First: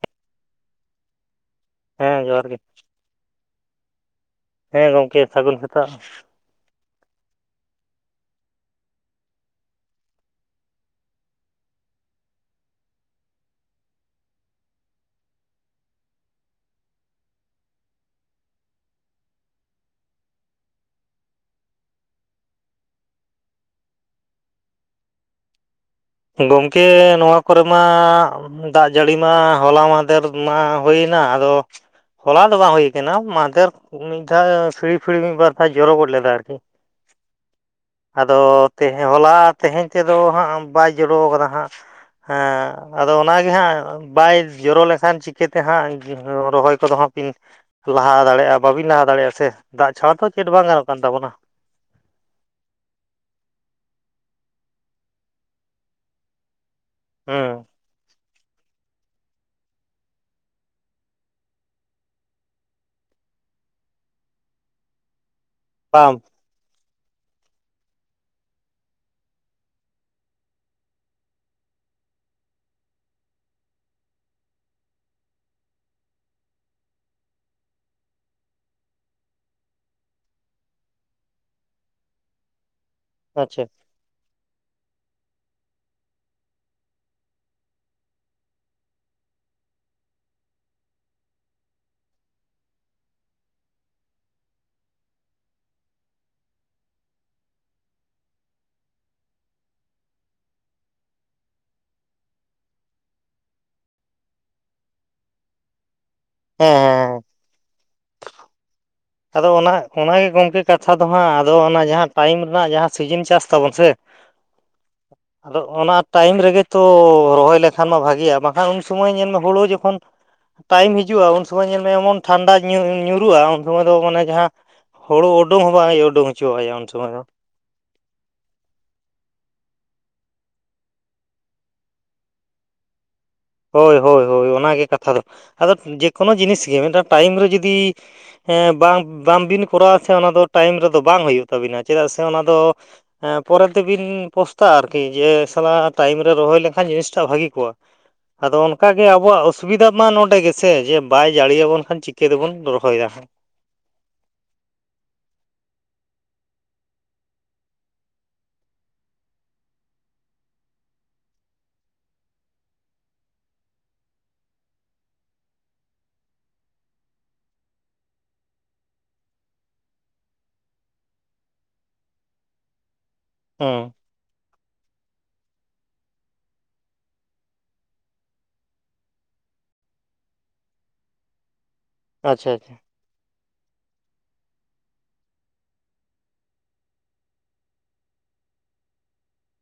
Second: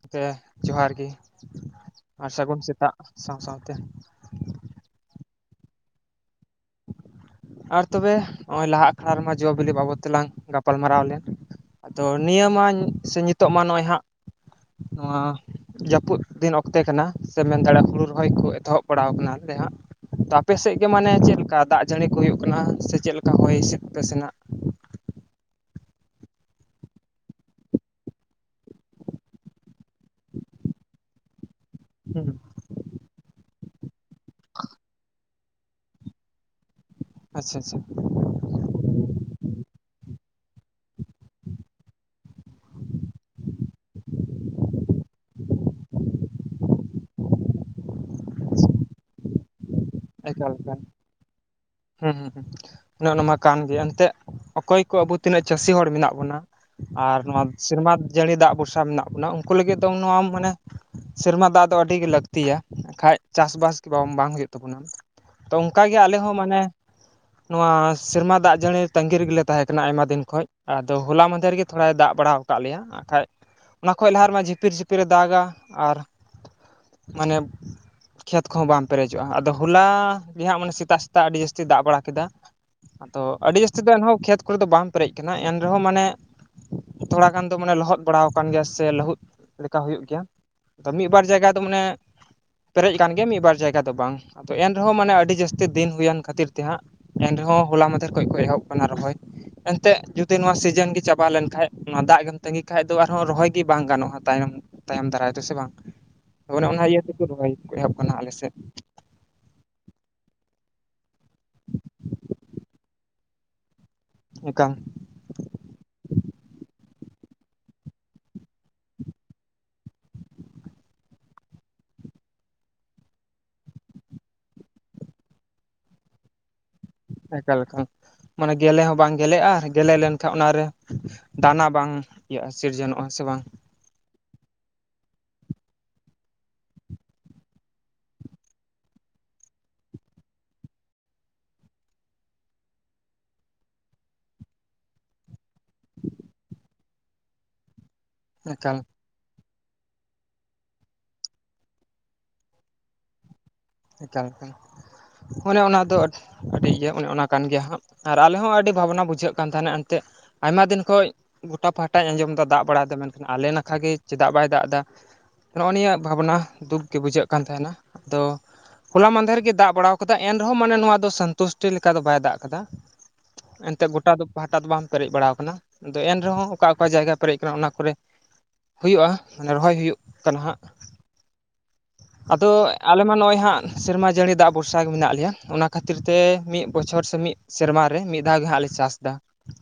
ᱜᱚᱝᱠᱮ ᱡᱚᱦᱟᱨ ᱜᱮ ᱦᱮᱸ ᱟᱨ ᱡᱚᱦᱟᱨ ᱜᱮ ᱥᱟᱹᱜᱩᱱ ᱥᱮᱛᱟᱜ ᱥᱟᱶ ᱥᱟᱶᱛᱮ ᱾ ᱦᱮᱸ ᱜᱚᱝᱠᱮ ᱥᱟᱹᱜᱩᱱ ᱥᱮᱛᱟᱜ ᱾ ᱟᱨ ᱛᱚᱵᱮ ᱚᱭ ᱞᱟᱦᱟ ᱟᱠᱷᱲᱟ ᱨᱮᱢᱟ ᱡᱚ-ᱵᱤᱞᱤ ᱵᱟᱵᱚᱫ ᱛᱮᱞᱟᱝ ᱜᱟᱯᱟᱞᱢᱟᱨᱟᱣ ᱞᱮᱱ ᱾ ᱟᱫᱚ ᱱᱤᱭᱟᱹᱢᱟᱧ ᱥᱮ ᱧᱤᱛᱚᱜ ᱢᱟ ᱱᱚᱜᱼᱚᱭ ᱦᱟᱜ ᱱᱚᱣᱟ ᱡᱟᱹᱯᱩᱫ ᱫᱤᱱ ᱚᱠᱛᱮ ᱠᱟᱱᱟ ᱥᱮ ᱢᱮᱱ ᱫᱟᱲᱮᱭᱟᱜ ᱦᱩᱲᱩ ᱨᱚᱦᱚᱭ ᱠᱚ ᱮᱛᱚᱦᱚᱵ ᱵᱟᱲᱟᱣ ᱠᱟᱱᱟ ᱱᱟᱞᱮ ᱦᱟᱜ᱾ ᱛᱟᱯᱮ ᱥᱮᱜ ᱜᱮ ᱢᱟᱱᱮ ᱪᱮᱞᱠᱟ ᱫᱟᱜ ᱡᱟᱹᱲᱤ ᱠᱚ ᱦᱩᱭᱩᱜ ᱠᱟᱱᱟ ᱥᱮ ᱪᱮᱫ ᱞᱮᱠᱟ ᱦᱚᱭ ᱦᱤᱸᱥᱤᱫ ᱟᱯᱮ ᱥᱮᱱᱟᱜ? ᱜᱚᱝᱠᱮ ᱱᱚᱣᱟ ᱠᱚᱨᱮ ᱢᱟ ᱫᱟᱜ ᱡᱟᱹᱲᱤ ᱢᱟ ᱦᱚᱞᱟ ᱢᱟᱸᱫᱷᱮᱨ ᱢᱟ ᱦᱩᱭᱮᱱᱟ ᱟᱫᱚ ᱦᱩᱸ ᱦᱚᱞᱟ ᱫᱚ ᱵᱟᱝ ᱦᱩᱭ ᱛᱮᱱᱟᱣ ᱢᱟᱸᱫᱮᱨ ᱢᱤᱫ ᱫᱷᱟᱣ ᱯᱷᱤᱣᱤ ᱯᱷᱤᱣᱤ ᱢᱤᱫ ᱵᱟᱨ ᱫᱷᱟᱣ ᱡᱚᱨᱚ ᱜᱚᱫ ᱞᱮᱫᱟ ᱟᱨᱠᱤ ᱾ ᱟᱪᱪᱷᱟ ᱟᱪᱪᱷᱟ ᱟᱫᱚ ᱛᱮᱦᱮ ᱦᱚᱞᱟ ᱛᱮᱦᱮᱧ ᱛᱮᱫᱚ ᱦᱟᱸᱜ ᱵᱟᱭ ᱡᱚᱨᱚ ᱠᱟᱫᱟ ᱦᱟᱸᱜ ᱾ ᱦᱮᱸ ᱟᱫᱚ ᱚᱱᱟᱜᱮ ᱦᱟᱸᱜ ᱵᱟᱭ ᱡᱚᱨᱚ ᱞᱮᱠᱷᱟᱱ ᱪᱤᱠᱟᱹᱛᱮ ᱦᱟᱸᱜ ᱡᱚ ᱨᱚᱦᱚᱭᱷ ᱠᱚ ᱫᱚᱦᱚ ᱠᱤᱱ ᱞᱟᱦᱟ ᱫᱟᱲᱮᱭᱟᱜᱼᱟ ᱵᱟᱵᱤᱱ ᱞᱟᱦᱟ ᱫᱟᱲᱮᱭᱟᱜᱼᱟ ᱥᱮ ᱫᱟᱜ ᱪᱷᱟᱲᱟ ᱛᱚ ᱪᱮᱫ ᱮᱠᱟᱞ ᱵᱟᱝ ᱮᱠᱟᱞ ᱜᱟᱱᱚᱜ ᱠᱟᱱ ᱛᱟᱵᱚᱱᱟ ᱾ ᱦᱩᱸ ᱦᱩᱸ ᱦᱩᱸ ᱚᱱᱮ ᱚᱱᱟ ᱢᱟ ᱠᱟᱱ ᱜᱤᱭᱟ ᱮᱱᱛᱮᱜ ᱚᱠᱚᱭ ᱠᱚ ᱟᱵᱚ ᱛᱤᱱᱟᱹᱜ ᱪᱟᱹᱥᱤ ᱦᱚᱲ ᱢᱮᱱᱟᱜ ᱵᱚᱱᱟ᱾ ᱟᱨ ᱱᱚᱣᱟᱫᱽ ᱦᱮᱸ ᱥᱤᱨᱢᱟᱫᱽ ᱡᱟᱹᱲᱤ ᱫᱟᱜ ᱵᱷᱩᱨᱥᱟ ᱢᱮᱱᱟᱜ ᱵᱚᱱᱟ ᱩᱱᱠᱩ ᱞᱟᱹᱜᱤᱫ ᱫᱚᱝ ᱱᱚᱣᱟᱢ ᱢᱟᱱᱮ ᱥᱮᱨᱢᱟ ᱫᱟᱜ ᱫᱚ ᱟᱹᱰᱤᱜᱮ ᱞᱟᱹᱠᱛᱤᱭᱟ ᱵᱟᱠᱷᱟᱡ ᱪᱟᱥᱼᱵᱟᱥ ᱜᱮ ᱵᱟᱝ ᱦᱩᱭᱩᱜ ᱛᱟᱵᱚᱱᱟ ᱾ ᱛᱚ ᱚᱱᱠᱟᱜᱮ ᱟᱞᱮ ᱵᱟᱝ ᱦᱚᱸ ᱢᱟᱱᱮ ᱱᱚᱣᱟ ᱥᱮᱨᱢᱟ ᱫᱟᱜ ᱡᱟᱹᱲᱤ ᱛᱟᱸᱟᱹᱜᱤ ᱨᱮᱜᱮ ᱛᱟᱦᱮᱸ ᱠᱟᱱᱟ ᱟᱭᱢᱟ ᱫᱤᱱ ᱠᱷᱚᱱ ᱟᱫᱚ ᱦᱚᱞᱟ ᱢᱫᱷᱮᱨ ᱨᱮᱜᱮ ᱛᱷᱚᱲᱟᱭ ᱫᱟᱜ ᱵᱟᱲᱟ ᱟᱠᱟᱫ ᱞᱮᱭᱟ᱾ ᱟᱨᱠᱷᱟᱡ ᱚᱱᱟ ᱠᱷᱚᱡ ᱞᱟᱦᱟ ᱨᱮᱢᱟ ᱡᱷᱤᱯᱤᱨ ᱡᱷᱤᱯᱤᱨᱮ ᱫᱟᱜᱟ ᱟᱨ ᱢᱟᱱᱮ ᱠᱷᱮᱛ ᱠᱚᱦᱚᱸ ᱵᱟᱝᱢ ᱯᱮᱨᱮᱡᱚᱜᱼᱟ᱾ ᱟᱫᱚ ᱦᱚᱞᱟ ᱜᱮ ᱦᱟᱸᱜ ᱢᱟᱱᱮ ᱥᱮᱛᱟᱜ ᱥᱮᱛᱟᱜ ᱟᱹᱰᱤ ᱡᱟᱹᱥᱛᱤ ᱫᱟᱜ ᱵᱟᱲᱟ ᱠᱮᱫᱟ ᱟᱫᱚ ᱟᱹᱰᱤ ᱟᱪᱪᱷᱟ ᱡᱟᱹᱥᱛᱤ ᱫᱚ ᱮᱱᱦᱚᱸ ᱠᱷᱮᱛ ᱨᱮ ᱫᱚ ᱵᱟᱝ ᱯᱮᱨᱮᱡ ᱟᱠᱟᱱᱟ ᱮᱱ ᱨᱮᱦᱚᱸ ᱢᱟᱱᱮ ᱛᱷᱚᱲᱟ ᱜᱟᱱ ᱫᱚ ᱢᱟᱱᱮ ᱞᱚᱦᱚᱫ ᱵᱟᱲᱟ ᱟᱠᱟᱱ ᱜᱮᱭᱟ ᱥᱮ ᱞᱟᱹᱦᱩᱫ ᱞᱮᱠᱟ ᱦᱩᱭᱩᱜ ᱜᱮᱭᱟ᱾ ᱟᱫᱚ ᱢᱤᱫ ᱵᱟᱨ ᱡᱟᱭᱜᱟ ᱫᱚ ᱢᱟᱱᱮ ᱯᱮᱨᱮᱡ ᱟᱠ [unintelligible] ᱜᱮᱭᱟ ᱢᱤᱫ ᱵᱟᱨ ᱡᱟᱭᱜᱟ ᱫᱚ ᱵᱟᱝ ᱟᱫᱚ ᱮᱱ ᱨᱮᱦᱚᱸ ᱢᱟᱱᱮ ᱟᱹᱰᱤ ᱡᱟᱹᱥᱛᱤ ᱫᱤᱱ ᱦᱩᱭᱮᱱ ᱠᱷᱟᱹᱛᱤᱨ ᱛᱮ ᱦᱟᱸᱜ ᱮᱱ ᱨᱮᱦᱚᱸ ᱦᱚᱞᱟ ᱢᱟᱫᱷᱮᱨ ᱠᱷᱚᱱ ᱠᱚ ᱮᱦᱚᱵ ᱟᱠᱟᱱᱟ ᱨᱚᱦᱚᱭ ᱮᱱᱛᱮᱫ ᱡᱩᱫᱤ ᱱᱚᱣᱟ ᱥᱤᱡᱮᱱ ᱜᱮ ᱪᱟᱵᱟ ᱞᱮᱱᱠᱷᱟᱡ ᱚᱱᱟ ᱫᱟᱜ ᱜᱮᱢ ᱛᱟᱸᱜᱤ ᱠᱷᱟᱱᱡ ᱫᱚ ᱟᱨᱦᱚᱸ ᱨᱚᱦᱚᱭ ᱜᱮ ᱵᱟᱝ ᱜᱟᱱᱚᱜᱼᱟ ᱛᱟᱭᱚᱢ ᱛᱟᱭᱚᱢ ᱫᱟᱨᱟᱭ ᱛᱮ ᱥᱮ ᱵᱟᱝ ᱦᱮᱸ ᱚᱱᱮ ᱦᱮᱸ ᱚᱱᱟ ᱤᱭᱟᱹ ᱦᱮᱸ ᱛᱮᱠᱚ ᱨᱚᱦᱚᱭ ᱮᱦᱚᱵ ᱟᱠᱟᱱᱟ ᱟᱞᱮ ᱥᱮᱫ᱾ ᱟᱫᱚ ᱚᱱᱟ ᱚᱱᱟᱜᱮ ᱜᱚᱝᱠᱮ ᱠᱟᱛᱷᱟ ᱫᱚ ᱦᱟᱸᱜ ᱟᱫᱚ ᱚᱱᱟ ᱡᱟᱦᱟᱸ ᱴᱟᱭᱤᱢ ᱨᱮᱱᱟᱜ ᱡᱟᱦᱟᱸ ᱥᱤᱡᱤᱱ ᱪᱟᱥ ᱛᱟᱵᱚᱱ ᱥᱮ ᱮᱚᱱᱠᱟᱟᱱ ᱟᱫᱚ ᱚᱱᱟ ᱴᱟᱭᱤᱢ ᱨᱮᱜᱮ ᱛᱚ ᱨᱚᱦᱚᱭ ᱞᱮᱠᱷᱟᱱ ᱢᱟ ᱵᱷᱟᱜᱤᱜᱼᱟ, ᱵᱟᱝᱠᱷᱟᱱ ᱩᱱ ᱥᱚᱢᱚᱭ ᱧᱮᱞ ᱢᱮ ᱦᱩᱲᱩ ᱡᱚᱠᱷᱚᱱ ᱴᱟᱭᱤᱢ ᱦᱤᱡᱩᱜᱼᱟ, ᱩᱱ ᱥᱢᱚᱭ ᱧᱮᱞᱢ ᱮᱢᱚᱱ ᱴᱷᱟᱱᱰᱟ ᱧᱩᱨᱩᱜᱼᱟ᱾ ᱩᱱ ᱥᱚᱢᱚᱭ ᱫᱚ ᱢᱟᱱᱮ ᱡᱟᱦᱟᱸ ᱦᱩᱲᱩ ᱩᱰᱩᱝ ᱦᱚᱸ ᱵᱟᱝ ᱦᱩᱭᱩᱜᱼᱟ ᱩᱰᱩᱝ ᱦᱚᱪᱚᱣᱟᱭᱼᱟ ᱩᱱ ᱥᱚᱢᱚᱭ ᱫᱚ᱾ [unintelligible] ᱢᱟᱱᱮ ᱜᱮᱞᱮ ᱦᱚᱸ ᱵᱟᱝ ᱜᱮᱞᱮᱜᱼᱟ᱾ ᱜᱮᱞᱮᱫ ᱞᱮᱱᱠᱷᱟᱱ ᱚᱱᱟᱨᱮ ᱫᱟᱱᱟ ᱵᱟᱝ ᱤᱭᱟᱹᱜᱼᱟ ᱥᱤᱨᱡᱚᱱᱚᱜᱼᱟ᱾ ᱥᱮ ᱵᱟᱝ? ᱦᱳᱭ ᱦᱳᱭ ᱦᱳᱭ ᱚᱱᱟᱜᱮ ᱠᱟᱛᱷᱟ ᱫᱚ ᱟᱫᱚ ᱡᱮᱠᱳᱱᱳ ᱡᱤᱱᱤᱥ ᱜᱮ ᱢᱤᱫᱴᱟᱱ ᱴᱟᱭᱤᱢ ᱨᱮ ᱡᱩᱫᱤ ᱦᱮᱸ ᱵᱟᱝ ᱵᱟᱝᱵᱤᱱ ᱠᱚᱨᱟᱣᱟ ᱥᱮ ᱚᱱᱟ ᱫᱚ ᱴᱟᱭᱤᱢ ᱨᱮᱫᱚ ᱵᱟᱝ ᱦᱩᱭᱩᱜ ᱛᱟᱵᱤᱱᱟ ᱪᱮᱫᱟᱜ ᱥᱮ ᱚᱱᱟ ᱫᱚ ᱯᱚᱨᱮ ᱛᱮᱵᱤᱱ ᱯᱚᱥᱛᱟᱟᱜᱼᱟ, ᱟᱨᱠᱤ ᱡᱮ ᱥᱟᱞᱟ ᱴᱟᱭᱤᱢ ᱨᱮ ᱨᱚᱦᱚᱭ ᱞᱮᱱᱠᱷᱟᱱ ᱡᱤᱱᱤᱥᱴᱟᱜ ᱵᱷᱟᱹᱜᱤ ᱠᱚᱜᱼᱟ᱾ ᱟᱫᱚ ᱮᱠᱟᱞ ᱚᱱᱠᱟ ᱜᱮ ᱜᱮ ᱟᱵᱚᱣᱟᱜ ᱚᱥᱩᱵᱤᱫᱟ ᱢᱟ ᱱᱚᱸᱰᱮ ᱜᱮᱥᱮ ᱡᱮ ᱵᱟᱭ ᱡᱟᱹᱲ ᱟᱵᱚᱱ ᱠᱷᱟᱱ ᱪᱤᱠᱟᱹ ᱛᱮᱵᱚᱱ ᱨᱚᱦᱚᱭᱟ ᱦᱟᱸᱜ? ᱮᱠ [unintelligible] ᱚᱱᱮ ᱚᱱᱟ ᱫᱚ ᱟᱹᱰᱤ ᱤᱭᱟᱹ ᱚᱱᱮ ᱚᱱᱟ ᱠᱟᱱ ᱜᱮᱭᱟ ᱦᱟᱸᱜ ᱟᱨ ᱟᱞᱮ ᱦᱚᱸ ᱟᱹᱰᱤ ᱵᱷᱟᱵᱽᱱᱟ ᱵᱩᱡᱷᱟᱹᱜ ᱠᱟᱱ ᱛᱟᱦᱮᱱᱟ ᱮᱱᱛᱮᱫ᱾ ᱟᱭᱢᱟ ᱫᱤᱱ ᱠᱷᱚᱱ ᱜᱚᱴᱟ ᱯᱟᱦᱴᱟᱧ ᱟᱸᱡᱚᱢ ᱮᱫᱟ ᱫᱟᱜ ᱵᱟᱲᱟᱭᱮᱫ ᱢᱮᱱᱠᱷᱟᱱ ᱟᱞᱮ ᱱᱟᱠᱷᱟ ᱜᱮ ᱪᱮᱫᱟᱜ ᱵᱟᱭ ᱫᱟᱜ ᱮᱫᱟ᱾ ᱱᱚᱜᱼᱚᱭ ᱱᱤᱭᱟᱹ ᱵᱷᱟᱵᱽᱱᱟ ᱫᱩᱠ ᱜᱮ ᱵᱩᱡᱷᱟᱹᱜ ᱠᱟᱱ ᱛᱟᱦᱮᱱᱟ᱾ ᱟᱫᱚ, ᱦᱚᱞᱟ ᱢᱫᱷᱮᱨ ᱜᱮ ᱫᱟᱜ ᱵᱟᱲᱟᱣ ᱟᱠᱟᱫᱟ ᱮᱱᱨᱮᱦᱚᱸ ᱢᱟᱱᱮ ᱱᱚᱣᱟ ᱫᱚ ᱥᱚᱱᱛᱩᱥᱴᱤ ᱞᱮᱠᱟ ᱫᱚ ᱵᱟᱭ ᱫᱟᱜ ᱟᱠᱟᱫᱟ᱾ ᱮᱱᱛᱜ ᱦᱮᱸ ᱜᱚᱴᱟ ᱫᱚ ᱯᱟᱦᱴᱟ ᱫᱚ ᱵᱟᱝ ᱯᱮᱨᱮᱡ ᱵᱟᱲᱟ ᱟᱠᱟᱱᱟ ᱟᱫᱚ ᱮᱱᱨᱮᱦᱚᱸ ᱚᱠᱟ ᱚᱠᱟ ᱡᱟᱭᱜᱟ ᱯᱮᱨᱮᱡ ᱟᱠᱟᱱᱟ ᱚᱱᱟ ᱠᱚᱨᱮ ᱦᱩᱭᱩᱜᱼᱟ ᱾ᱢᱟᱱᱮ ᱨᱚᱦᱚᱭ ᱦᱩᱭᱩᱜ ᱠᱟᱱᱟ ᱦᱟᱸᱜ ᱟᱪᱪᱷᱟ ᱟᱫᱚ ᱟᱪᱪᱷᱟ ᱟᱞᱮ ᱢᱟ ᱱᱚᱜᱼᱚᱭ ᱦᱟᱸᱜ ᱥᱮᱨᱢᱟ ᱡᱟᱹᱲᱤ ᱫᱟᱜ ᱵᱷᱚᱨᱥᱟ ᱜᱮ ᱢᱮᱱᱟᱜ ᱞᱮᱭᱟ ᱚᱱᱟ ᱠᱷᱟᱹᱛᱤᱨ ᱛᱮ ᱢᱤᱫ ᱵᱚᱪᱷᱚᱨ ᱥᱮ ᱢᱤᱫ ᱥᱮᱨᱢᱟ ᱨᱮ ᱢᱤᱫ ᱫᱷᱟᱣ ᱜᱮ ᱦᱟᱸᱜ ᱞᱮ ᱪᱟᱥ ᱮᱫᱟ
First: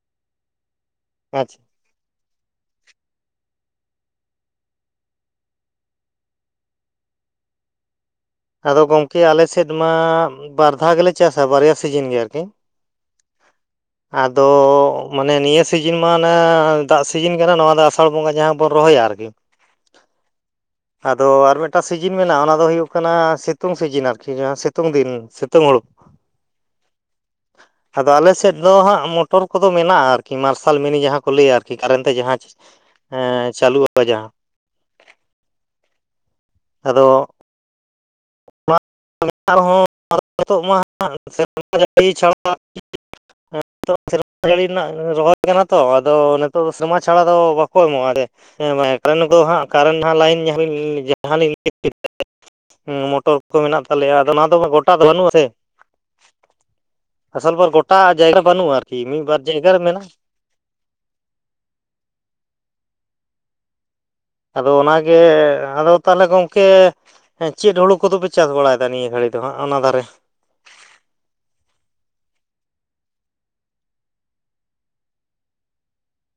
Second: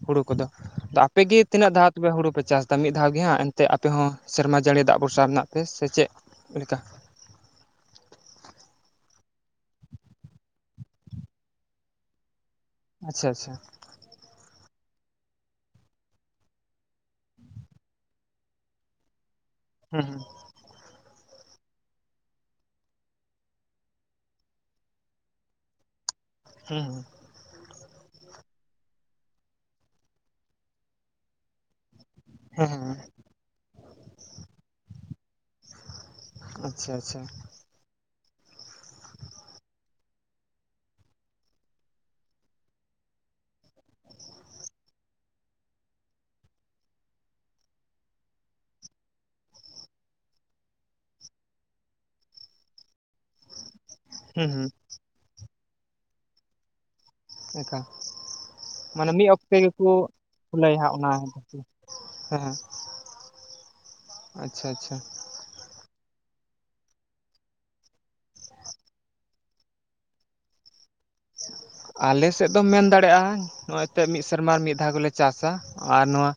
ᱦᱩᱲᱩ ᱠᱚᱫᱚ ᱟᱫᱚ ᱟᱯᱮᱜ ᱜᱮ ᱟᱪᱪᱷᱟ ᱛᱤᱱᱟᱹᱜ ᱫᱷᱟᱣ ᱚᱵᱮ ᱦᱩᱲᱩ ᱯᱮ ᱪᱟᱥ ᱮᱫᱟ ᱢᱤᱫ ᱫᱷᱟᱣ ᱜᱮ ᱦᱟᱸᱜ ᱮᱱᱛᱮᱫ ᱟᱯᱮ ᱦᱚᱸ ᱥᱮᱨᱢᱟ ᱡᱟᱹᱲᱤ ᱫᱟᱜ ᱵᱷᱚᱨᱥᱟ ᱨᱮᱱᱟᱜ ᱯᱮ ᱥᱮ ᱪᱮᱫ ᱞᱮᱠᱟ? ᱟᱫᱚ ᱜᱚᱢᱠᱮ ᱟᱞᱮ ᱥᱮᱫ ᱢᱟ ᱵᱟᱨ ᱫᱷᱟᱣ ᱜᱮᱞᱮ ᱪᱟᱥᱟ ᱵᱟᱨᱭᱟ ᱥᱤᱡᱤᱱ ᱜᱮ ᱟᱨᱠᱤ, ᱟᱪᱪᱷᱟ ᱟᱪᱪᱷᱟ ᱟᱫᱚ ᱢᱟᱱᱮ ᱱᱤᱭᱟᱹ ᱥᱤᱡᱤᱱ ᱢᱟ ᱮ ᱫᱟᱜ ᱥᱤᱡᱤᱱ ᱠᱟᱱᱟ ᱱᱚᱣᱟ ᱫᱚ ᱟᱥ ᱟᱥᱟᱲ ᱵᱚᱸᱜᱟ ᱡᱟᱦᱟᱸ ᱵᱚᱱ ᱨᱚᱦᱚᱭᱟ ᱟᱨᱠᱤ ᱦᱮᱸ ᱦᱩᱸ ᱟᱫᱚ ᱟᱨ ᱢᱤᱫᱴᱟᱝ ᱥᱤᱡᱤᱱ ᱢᱮᱱᱟᱜᱼᱟ ᱚᱱᱟ ᱫᱚ ᱦᱩᱭᱩᱜ ᱠᱟᱱᱟ ᱥᱤᱛᱩᱝ ᱥᱤᱡᱤᱱ ᱟᱨᱠᱤ ᱡᱟᱦᱟᱸ ᱥᱤᱛᱩᱝ ᱫᱤᱱ ᱥᱤᱛᱩᱝ ᱦᱳᱲᱩ᱾ ᱦᱮᱸ ᱦᱮᱸ ᱟᱫᱚ ᱟᱞᱮ ᱥᱮᱫ ᱫᱚ ᱦᱟᱸᱜ ᱢᱚᱴᱚᱨ ᱠᱚᱫᱚ ᱢᱮᱱᱟᱜᱼᱟ, ᱟᱨᱠᱤ ᱢᱟᱨᱥᱟᱞ ᱢᱤᱱᱤ ᱡᱟᱦᱟᱸ ᱠᱚ ᱞᱟᱹᱭᱟ ᱟᱨᱠᱤ ᱠᱟᱨᱮᱱ ᱛᱮ ᱡᱟᱦᱟᱸ ᱦᱩᱸ ᱦᱩᱸ ᱦᱩᱸ ᱦᱮᱸ ᱪᱟᱹᱞᱩᱜᱼᱟ ᱡᱟᱦᱟ ᱟᱪᱪᱷᱟ ᱟᱪᱪᱷᱟ ᱟᱫᱚ ᱚᱱᱟ ᱟᱨᱦᱚᱸ ᱱᱤᱛᱚᱜ ᱢᱟ ᱥᱮᱨᱢᱟ ᱡᱟᱹᱲᱤ ᱪᱷᱟᱲᱟ ᱱᱤᱛᱚᱜ ᱥᱮᱨᱢᱟ ᱡᱟᱹᱲᱤ ᱨᱮᱱᱟᱜ ᱨᱚᱦᱚᱭ ᱠᱟᱱᱟ ᱛᱚ ᱟᱫᱚ ᱱᱤᱛᱚᱜ ᱫᱚ ᱥᱮᱨᱢᱟ ᱪᱷᱟᱲᱟ ᱫᱚ ᱵᱟᱠᱚ ᱮᱢᱚᱜᱼᱟ ᱦᱮᱸ ᱠᱟᱨᱮᱱᱴ ᱫᱚ ᱦᱟᱸᱜ ᱠᱟᱨᱮᱱᱴ ᱦᱟᱸᱜ ᱞᱟᱭᱤᱱ ᱡᱟᱦᱟᱸ ᱞᱤᱧ ᱞᱟᱹᱭ ᱦᱮᱸ ᱢᱚᱴᱚᱨ ᱠᱚ ᱢᱮᱱᱟᱜ ᱛᱟᱞᱮᱭᱟ ᱟᱫᱚ ᱚᱱᱟ ᱦᱩᱸ ᱫᱚ ᱦᱩᱸ ᱜᱚᱴᱟ ᱫᱚ ᱵᱟᱹᱱᱩᱜ-ᱟ ᱥᱮ ᱟᱥᱚᱞ ᱵᱟᱨ ᱚᱱᱠᱟ ᱜᱚᱴᱟ ᱡᱟᱭᱜᱟ ᱵᱟᱹᱱᱩᱜᱼᱟ ᱟᱨᱠᱤ ᱢᱤᱫ ᱵᱟᱨ ᱡᱟᱭᱜᱟ ᱨᱮ ᱢᱮᱱᱟᱜᱼᱟ ᱠᱩᱞᱟᱹᱭ ᱦᱟᱸᱜ ᱚᱱᱟ ᱦᱮᱸ ᱟᱪᱪᱷᱟ ᱟᱫᱚ ᱟᱪᱪᱷᱟ ᱚᱱᱟ ᱜᱮ ᱟᱫᱚ ᱛᱟᱦᱚᱞᱮ ᱜᱚᱝᱠᱮ ᱪᱮᱫ ᱦᱩᱲᱩ ᱠᱚᱫᱚ ᱯᱮ ᱪᱟᱥ ᱵᱟᱲᱟᱭᱮᱫᱟ ᱱᱤᱭᱟᱹ ᱜᱷᱟᱹᱲᱤᱡ ᱫᱚ ᱦᱟᱸᱜ ᱚᱱᱟ ᱫᱷᱟᱨᱮ ᱟᱞᱮ ᱥᱮᱫ ᱫᱚᱢ ᱢᱮᱱᱫᱟᱲᱮᱭᱟᱜᱼᱟ ᱱᱚᱜ-ᱚᱭ ᱱᱤᱛᱟᱜ ᱢᱤᱫ ᱥᱮᱨᱢᱟ ᱨᱮ ᱢᱤᱫ ᱫᱷᱟᱣ ᱜᱮᱞᱮ ᱪᱟᱥᱟ ᱟᱨ ᱱᱚᱣᱟ